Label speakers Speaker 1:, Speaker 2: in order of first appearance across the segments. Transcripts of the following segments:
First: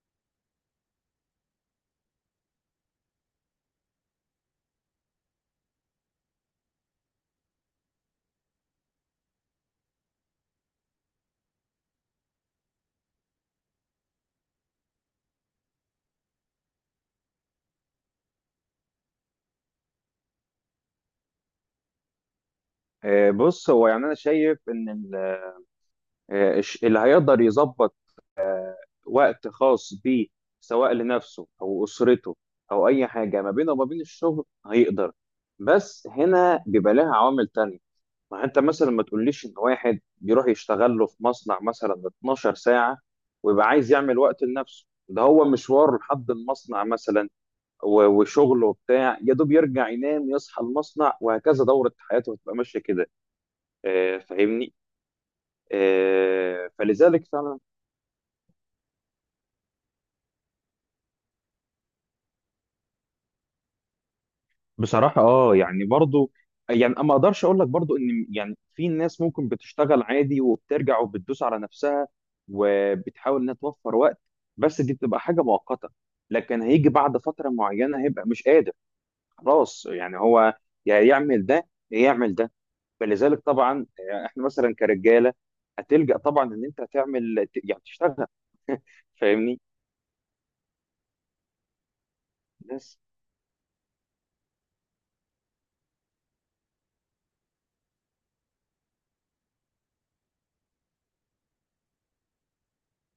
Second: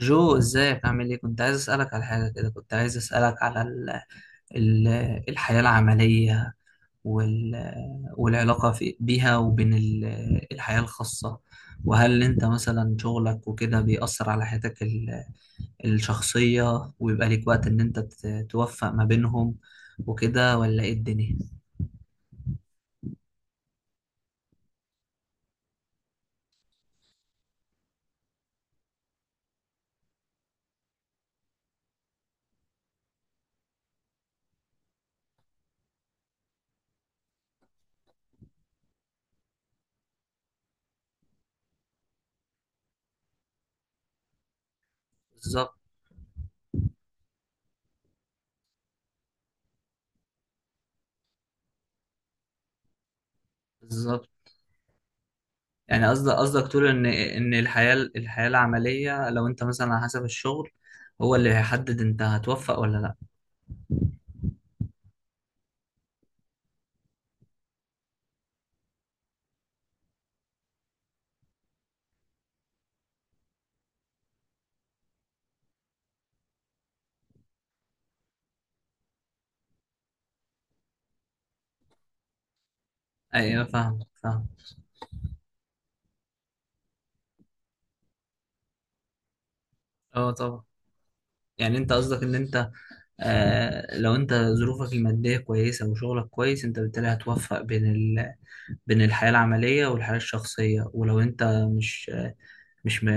Speaker 1: جو ازيك عامل ايه؟ كنت عايز اسالك على حاجه كده. كنت عايز اسالك على ال ال الحياه العمليه وال والعلاقه في بيها وبين الحياه الخاصه، وهل انت مثلا شغلك وكده بيأثر على حياتك الشخصيه، ويبقى ليك وقت ان انت توفق ما بينهم وكده ولا ايه الدنيا؟
Speaker 2: بص، هو يعني انا شايف ان اللي هيقدر يظبط وقت خاص بيه سواء لنفسه او اسرته او اي حاجه ما بينه وما بين الشغل هيقدر. بس هنا بيبقى لها عوامل تانية. ما انت مثلا ما تقوليش ان واحد بيروح يشتغل له في مصنع مثلا 12 ساعه، ويبقى عايز يعمل وقت لنفسه، ده هو
Speaker 1: بالظبط.
Speaker 2: مشواره لحد المصنع مثلا وشغله وبتاع، يا دوب يرجع ينام يصحى المصنع، وهكذا دورة حياته هتبقى ماشية كده.
Speaker 1: بالظبط.
Speaker 2: فاهمني؟
Speaker 1: يعني قصدك تقول ان
Speaker 2: فلذلك
Speaker 1: ان
Speaker 2: فعلا،
Speaker 1: الحياه العمليه، لو انت مثلا على حسب الشغل هو اللي هيحدد انت هتوفق ولا لا؟
Speaker 2: بصراحة اه يعني برضو، يعني ما اقدرش اقول لك برضو ان يعني في ناس ممكن بتشتغل عادي وبترجع وبتدوس على نفسها وبتحاول انها توفر وقت. بس دي بتبقى حاجة مؤقتة، لكن هيجي بعد فترة معينة هيبقى مش قادر. خلاص يعني، هو يا يعمل ده يا يعمل ده. فلذلك
Speaker 1: ايوه،
Speaker 2: طبعا،
Speaker 1: فاهم
Speaker 2: احنا
Speaker 1: فاهم
Speaker 2: مثلا كرجالة هتلجأ طبعا ان انت تعمل يعني تشتغل. فاهمني؟
Speaker 1: اه طبعا. يعني انت قصدك ان انت، لو انت ظروفك الماديه كويسه وشغلك كويس، انت بالتالي هتوفق بين بين الحياه العمليه والحياه الشخصيه. ولو انت مش مش م...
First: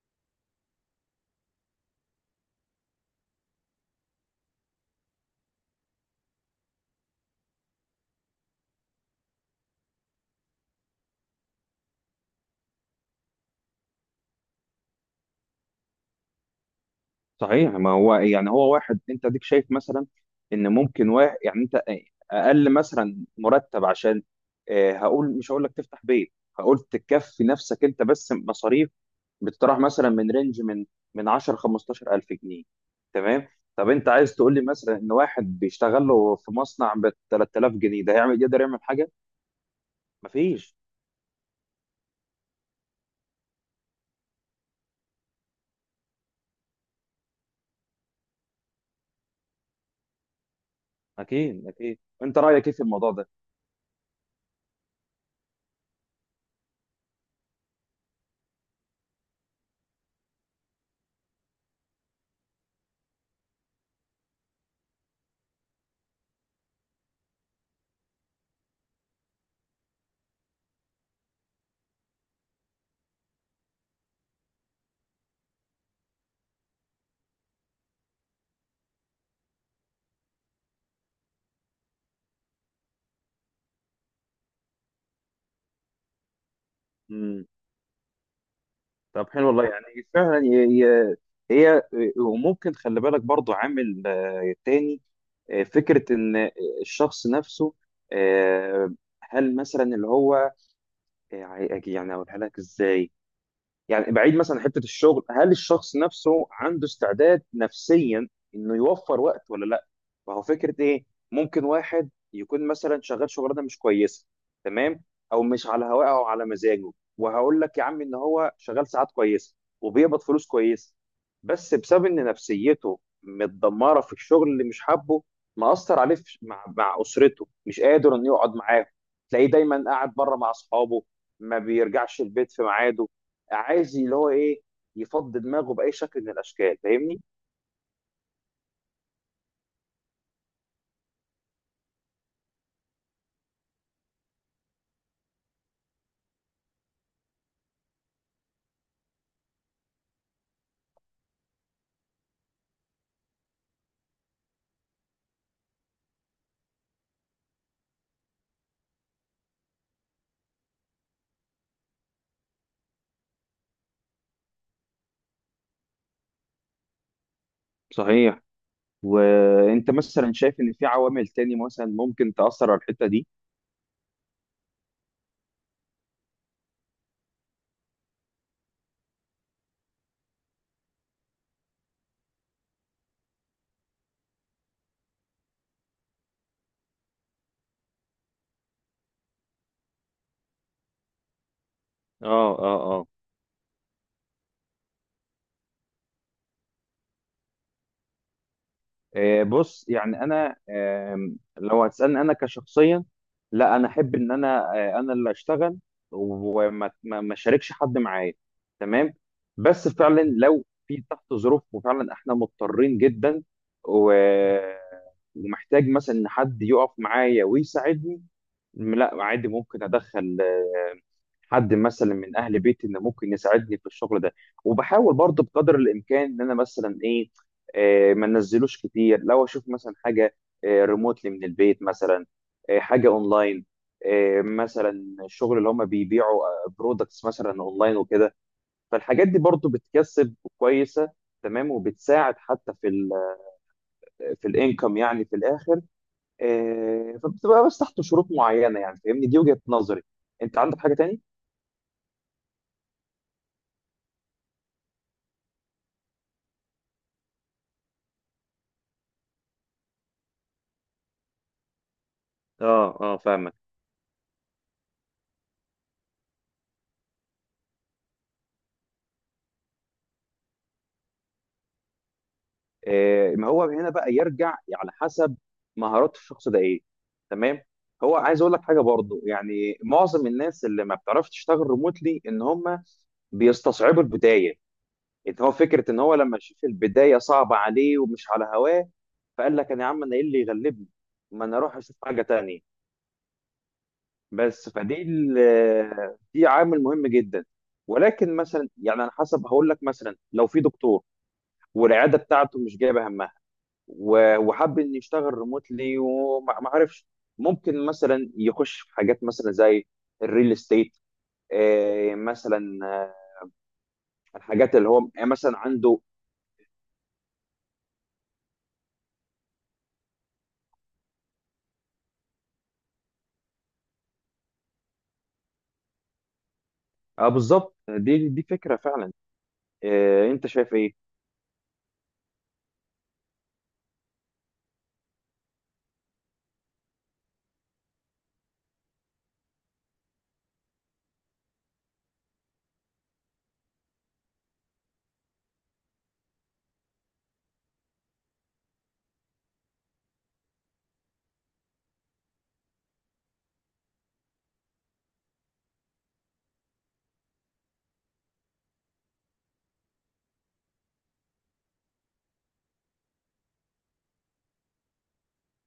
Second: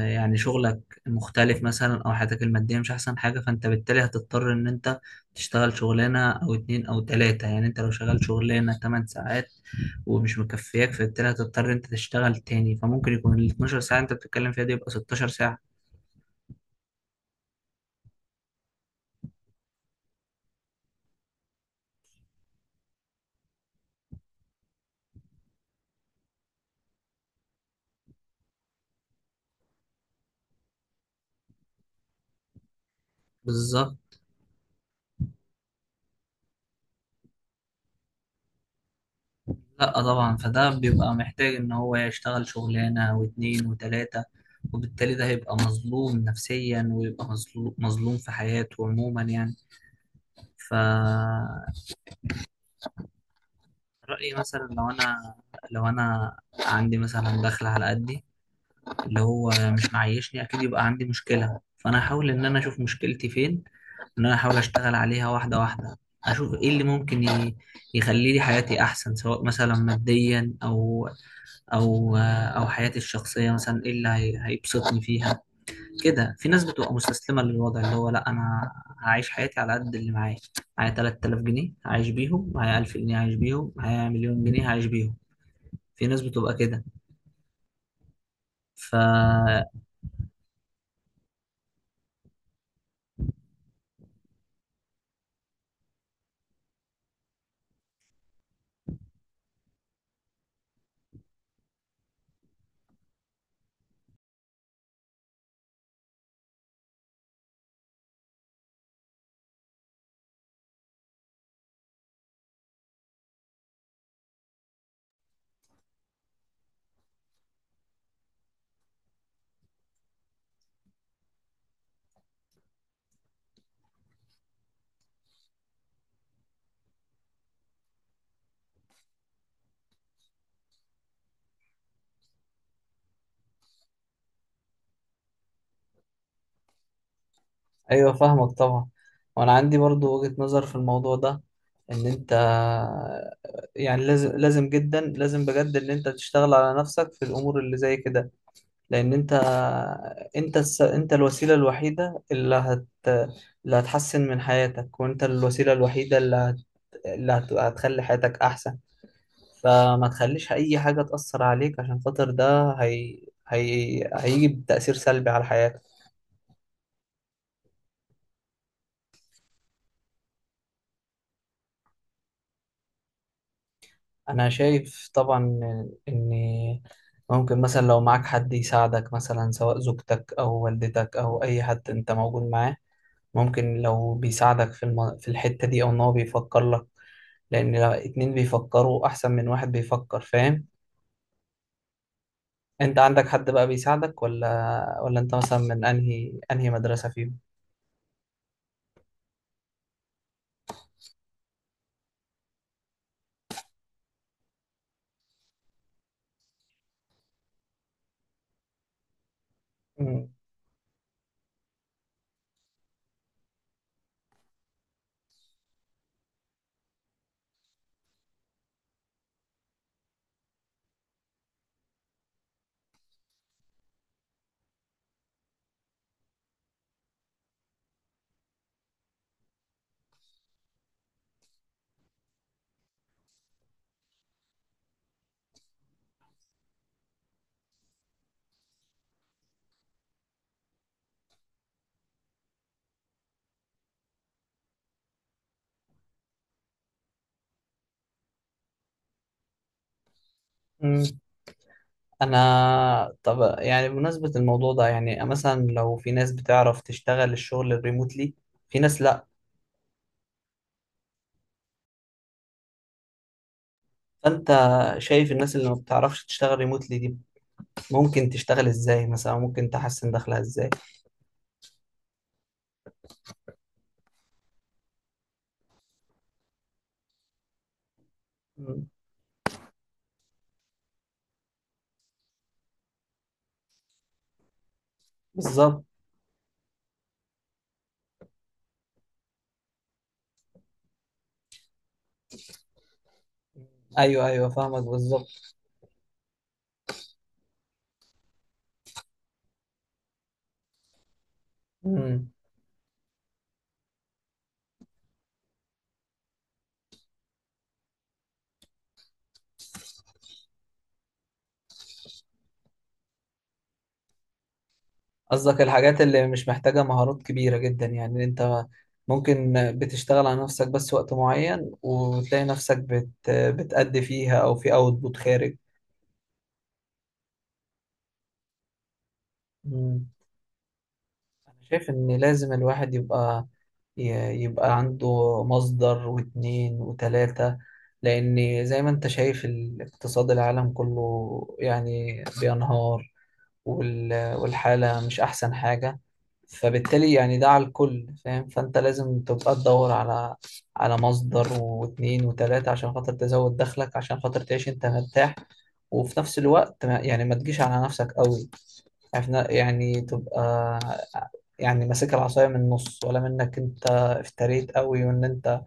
Speaker 1: يعني شغلك مختلف مثلا او حياتك الماديه مش احسن حاجه، فانت بالتالي هتضطر ان انت تشتغل شغلانه او اتنين او تلاته. يعني انت لو شغال شغلانه 8 ساعات ومش مكفياك، فبالتالي هتضطر انت تشتغل تاني، فممكن يكون ال 12 ساعه انت بتتكلم فيها دي يبقى 16 ساعه.
Speaker 2: صحيح. ما هو يعني، هو واحد انت ديك شايف مثلا ان ممكن واحد يعني انت اقل مثلا مرتب، عشان هقول، مش هقول لك تفتح بيت، هقول تكفي نفسك انت بس. مصاريف بتطرح مثلا من رينج من 10 15 الف جنيه، تمام؟ طب انت
Speaker 1: بالظبط.
Speaker 2: عايز تقول لي مثلا ان واحد بيشتغل له في مصنع ب 3000 جنيه ده هيعمل، يقدر يعمل حاجه؟
Speaker 1: لا طبعا، فده
Speaker 2: مفيش.
Speaker 1: بيبقى محتاج ان هو يشتغل شغلانه واتنين وتلاته، وبالتالي ده هيبقى مظلوم نفسيا ويبقى مظلوم في حياته عموما يعني. ف
Speaker 2: اكيد اكيد. انت رايك ايه في الموضوع
Speaker 1: رأيي مثلا لو انا عندي مثلا دخل على قدي اللي هو مش معيشني، اكيد يبقى عندي مشكله، فانا هحاول ان انا اشوف مشكلتي فين، ان انا احاول اشتغل عليها واحده واحده، اشوف ايه اللي ممكن يخلي لي حياتي احسن، سواء مثلا ماديا او او حياتي الشخصيه، مثلا ايه هيبسطني فيها. كده في ناس بتبقى مستسلمه للوضع، اللي هو لا انا هعيش حياتي على قد اللي معايا. معايا 3000 جنيه هعيش بيهم، معايا 1000 جنيه هعيش بيهم، معايا مليون جنيه هعيش بيهم. في ناس بتبقى كده.
Speaker 2: ده؟ طب حلو
Speaker 1: فا
Speaker 2: والله يعني. فعلا هي، وممكن خلي بالك برضو عامل تاني، فكرة إن الشخص نفسه. آه، هل مثلا اللي هو، يعني أقولها لك إزاي، يعني بعيد مثلا عن حته الشغل، هل الشخص نفسه عنده استعداد نفسيا انه يوفر وقت ولا لا؟ ما هو فكره ايه، ممكن واحد يكون مثلا شغال شغلانه مش كويسه، تمام، او مش على هواه او على مزاجه. وهقول لك يا عم ان هو شغال ساعات كويسه وبيقبض فلوس كويسه، بس بسبب ان نفسيته متدمره في الشغل اللي مش حابه، مأثر عليه مع اسرته مش قادر انه يقعد معاهم. تلاقيه دايما قاعد بره مع اصحابه، ما بيرجعش البيت في ميعاده، عايز اللي هو ايه، يفضي دماغه باي شكل من الاشكال. فاهمني؟
Speaker 1: ايوه فاهمك طبعا. وانا عندي برضو وجهة نظر في الموضوع ده، ان انت يعني لازم جدا لازم بجد ان انت تشتغل على نفسك في الامور اللي زي كده، لان انت، انت الوسيله الوحيده اللي هتحسن من حياتك، وانت الوسيله الوحيده هتخلي حياتك احسن. فما تخليش اي حاجه تاثر عليك، عشان خاطر ده هيجي بتاثير سلبي على حياتك.
Speaker 2: صحيح. وانت مثلا شايف ان في عوامل تاني مثلا ممكن تاثر على الحته دي؟
Speaker 1: انا شايف طبعا ان ممكن مثلا لو معاك حد يساعدك، مثلا سواء زوجتك او والدتك او اي حد انت موجود معاه. ممكن لو بيساعدك في الحته دي، او ان هو بيفكر لك، لأن لو اتنين بيفكروا أحسن من واحد بيفكر، فاهم؟
Speaker 2: اه
Speaker 1: أنت
Speaker 2: اه.
Speaker 1: عندك حد بقى بيساعدك ولا أنت مثلا من أنهي مدرسة فيهم؟
Speaker 2: بص، يعني انا لو هتسالني انا كشخصيا، لا، انا احب ان انا، انا اللي اشتغل، وما ما ما اشاركش حد معايا، تمام. بس فعلا
Speaker 1: مم.
Speaker 2: لو في تحت ظروف وفعلا احنا مضطرين جدا، و- ومحتاج مثلا ان حد يقف معايا ويساعدني، لا عادي ممكن ادخل حد مثلا من اهل بيتي انه ممكن يساعدني في الشغل ده. وبحاول برضه بقدر الامكان ان انا مثلا ايه، ما ننزلوش كتير، لو اشوف مثلا حاجه ريموتلي من البيت مثلا، حاجه اونلاين، مثلا الشغل اللي هم بيبيعوا برودكتس مثلا اونلاين وكده. فالحاجات دي برضو بتكسب كويسه، تمام، وبتساعد حتى في في الانكم يعني في الاخر. فبتبقى بس تحت شروط معينه يعني. فاهمني؟ دي وجهه نظري. انت عندك حاجه
Speaker 1: مم.
Speaker 2: تاني؟
Speaker 1: أنا طب يعني بمناسبة الموضوع ده، يعني مثلا لو في ناس بتعرف تشتغل الشغل الريموتلي، في ناس لأ.
Speaker 2: اه اه، فاهمك.
Speaker 1: فأنت شايف الناس اللي ما بتعرفش تشتغل ريموتلي دي ممكن تشتغل إزاي مثلا؟ ممكن تحسن دخلها إزاي؟
Speaker 2: ما هو هنا بقى يرجع على حسب مهارات الشخص ده ايه، تمام. هو عايز اقول لك حاجه
Speaker 1: مم.
Speaker 2: برضو، يعني معظم الناس اللي ما بتعرفش تشتغل ريموتلي ان هم بيستصعبوا البدايه. انت هو
Speaker 1: بالظبط.
Speaker 2: فكره ان هو لما شاف البدايه صعبه عليه ومش على هواه، فقال لك انا يا عم انا ايه اللي يغلبني، ما انا اروح اشوف حاجه تانية.
Speaker 1: ايوه ايوه
Speaker 2: بس
Speaker 1: فاهمك
Speaker 2: فدي ال-
Speaker 1: بالظبط.
Speaker 2: آه، دي عامل مهم جدا. ولكن مثلا يعني على حسب، هقول لك مثلا لو في دكتور والعياده
Speaker 1: مم.
Speaker 2: بتاعته مش جايبه همها، وحب انه يشتغل ريموتلي وما ما عرفش، ممكن مثلا يخش في حاجات مثلا زي الريل استيت، مثلا الحاجات اللي هو مثلا
Speaker 1: قصدك
Speaker 2: عنده.
Speaker 1: الحاجات اللي مش محتاجة مهارات كبيرة جدا؟ يعني انت ممكن بتشتغل على نفسك بس وقت معين وتلاقي نفسك بتأدي فيها او في اوتبوت خارج.
Speaker 2: اه بالظبط، دي فكرة فعلا.
Speaker 1: مم.
Speaker 2: انت شايف ايه؟
Speaker 1: انا شايف ان لازم الواحد يبقى، يبقى عنده مصدر واتنين وتلاتة، لان زي ما انت شايف الاقتصاد العالم كله يعني بينهار، والحالة مش أحسن حاجة. فبالتالي يعني ده على الكل، فاهم؟ فأنت لازم تبقى تدور على مصدر واتنين وتلاتة عشان خاطر تزود دخلك، عشان خاطر تعيش أنت مرتاح، وفي نفس الوقت ما يعني ما تجيش على نفسك قوي، عارف يعني تبقى يعني ماسك العصاية من النص، ولا منك أنت افتريت قوي وإن أنت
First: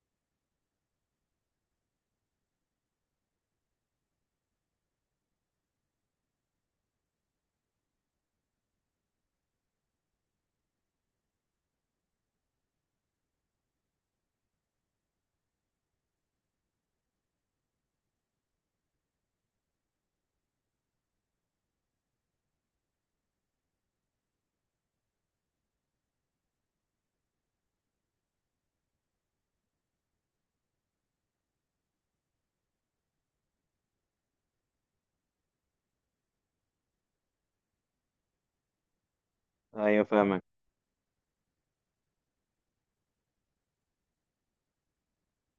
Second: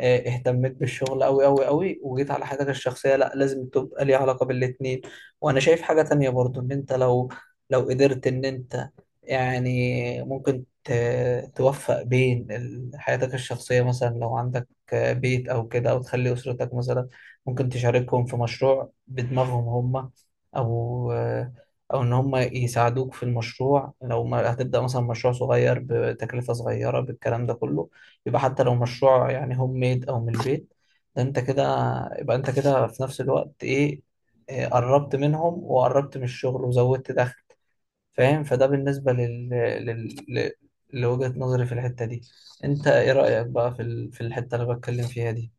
Speaker 1: اهتميت بالشغل قوي قوي قوي وجيت على حياتك الشخصية. لا، لازم تبقى ليها علاقة بالاتنين. وانا شايف حاجة تانية برضو، ان انت لو، لو قدرت ان انت، يعني ممكن توفق بين حياتك الشخصية. مثلا لو عندك بيت او كده، او تخلي اسرتك مثلا ممكن تشاركهم في مشروع بدماغهم هم، او ان هم يساعدوك في المشروع. لو ما هتبدأ مثلا مشروع صغير بتكلفة صغيرة بالكلام ده كله، يبقى حتى لو مشروع يعني هوم ميد او من البيت، ده انت كده يبقى انت كده في نفس الوقت ايه، قربت منهم وقربت من الشغل وزودت دخل. فاهم؟ فده بالنسبة
Speaker 2: ايوه
Speaker 1: لل...
Speaker 2: فاهمك.
Speaker 1: ل- لوجهة نظري في الحتة دي. انت ايه رأيك بقى في في الحتة اللي بتكلم فيها دي؟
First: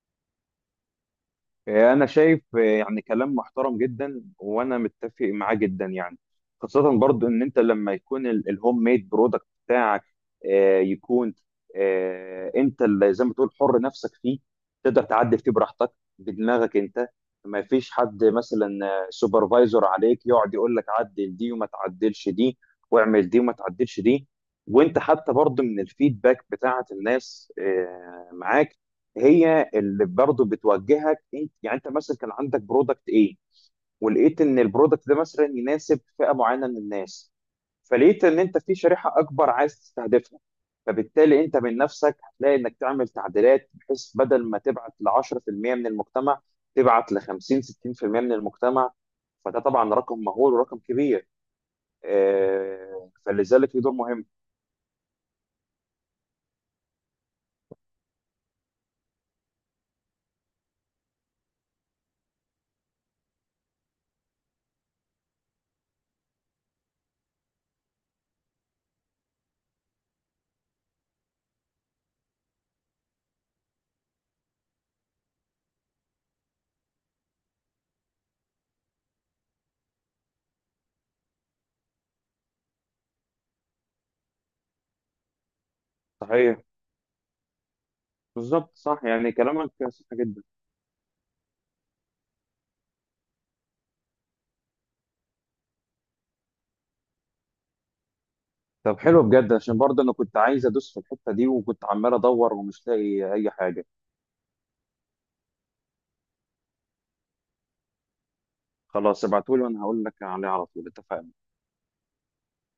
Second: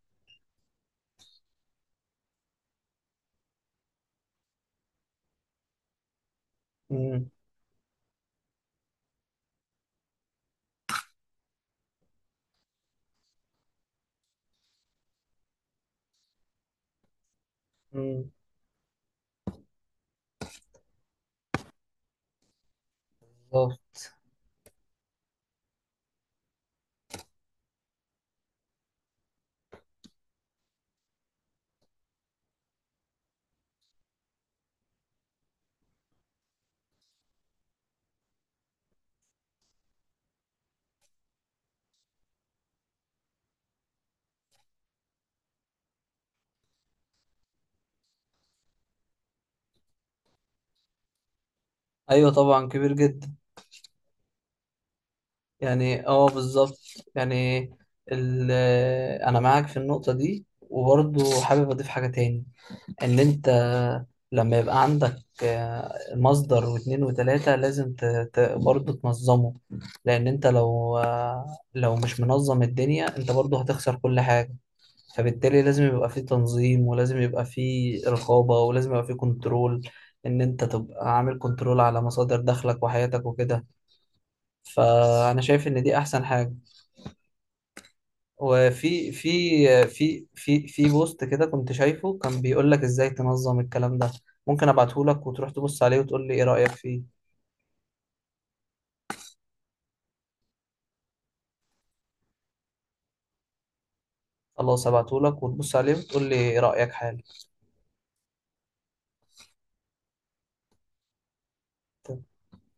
Speaker 2: انا شايف يعني كلام محترم جدا وانا متفق معاه جدا يعني، خاصة برضو
Speaker 1: امم
Speaker 2: ان انت لما يكون الهوم ميد برودكت بتاعك، يكون انت اللي زي ما تقول حر نفسك فيه، تقدر تعدل فيه براحتك بدماغك انت. ما فيش حد
Speaker 1: امم
Speaker 2: مثلا سوبرفايزر عليك يقعد يقول لك عدل دي وما تعدلش دي، واعمل دي وما تعدلش
Speaker 1: بالظبط.
Speaker 2: دي. وانت حتى برضو من الفيدباك بتاعت الناس معاك، هي اللي برضه بتوجهك. انت يعني انت مثلا كان عندك برودكت ايه، ولقيت ان البرودكت ده مثلا يناسب فئة معينة من الناس، فلقيت ان انت في شريحة اكبر عايز تستهدفها، فبالتالي انت من نفسك هتلاقي انك تعمل تعديلات بحيث بدل ما تبعت ل 10% من المجتمع، تبعت ل 50 60% من المجتمع. فده طبعا رقم مهول ورقم كبير.
Speaker 1: ايوه طبعا كبير جدا.
Speaker 2: فلذلك له دور مهم.
Speaker 1: يعني اه بالظبط. يعني ال... انا معاك في النقطة دي، وبرضه حابب اضيف حاجة تاني، ان انت لما يبقى عندك مصدر واتنين وتلاتة، برضه تنظمه، لان انت لو، لو مش منظم الدنيا انت برضه هتخسر كل حاجة. فبالتالي لازم يبقى فيه تنظيم، ولازم يبقى فيه رقابة، ولازم يبقى فيه كنترول، ان انت تبقى عامل كنترول على مصادر دخلك وحياتك وكده. فانا شايف ان دي احسن حاجة.
Speaker 2: صحيح. بالظبط صح،
Speaker 1: وفي
Speaker 2: يعني كلامك
Speaker 1: في
Speaker 2: صح
Speaker 1: في
Speaker 2: جدا.
Speaker 1: في في بوست كده كنت شايفه، كان بيقول لك ازاي تنظم الكلام ده. ممكن ابعته لك وتروح تبص عليه وتقول لي ايه رأيك فيه.
Speaker 2: طب حلو بجد، عشان برضه انا كنت عايز ادوس في الحته دي وكنت عمال ادور ومش لاقي اي حاجه.
Speaker 1: خلاص ابعته لك وتبص عليه وتقول لي ايه رأيك حالا.
Speaker 2: خلاص، ابعتولي وانا هقول لك عليه على طول، اتفقنا.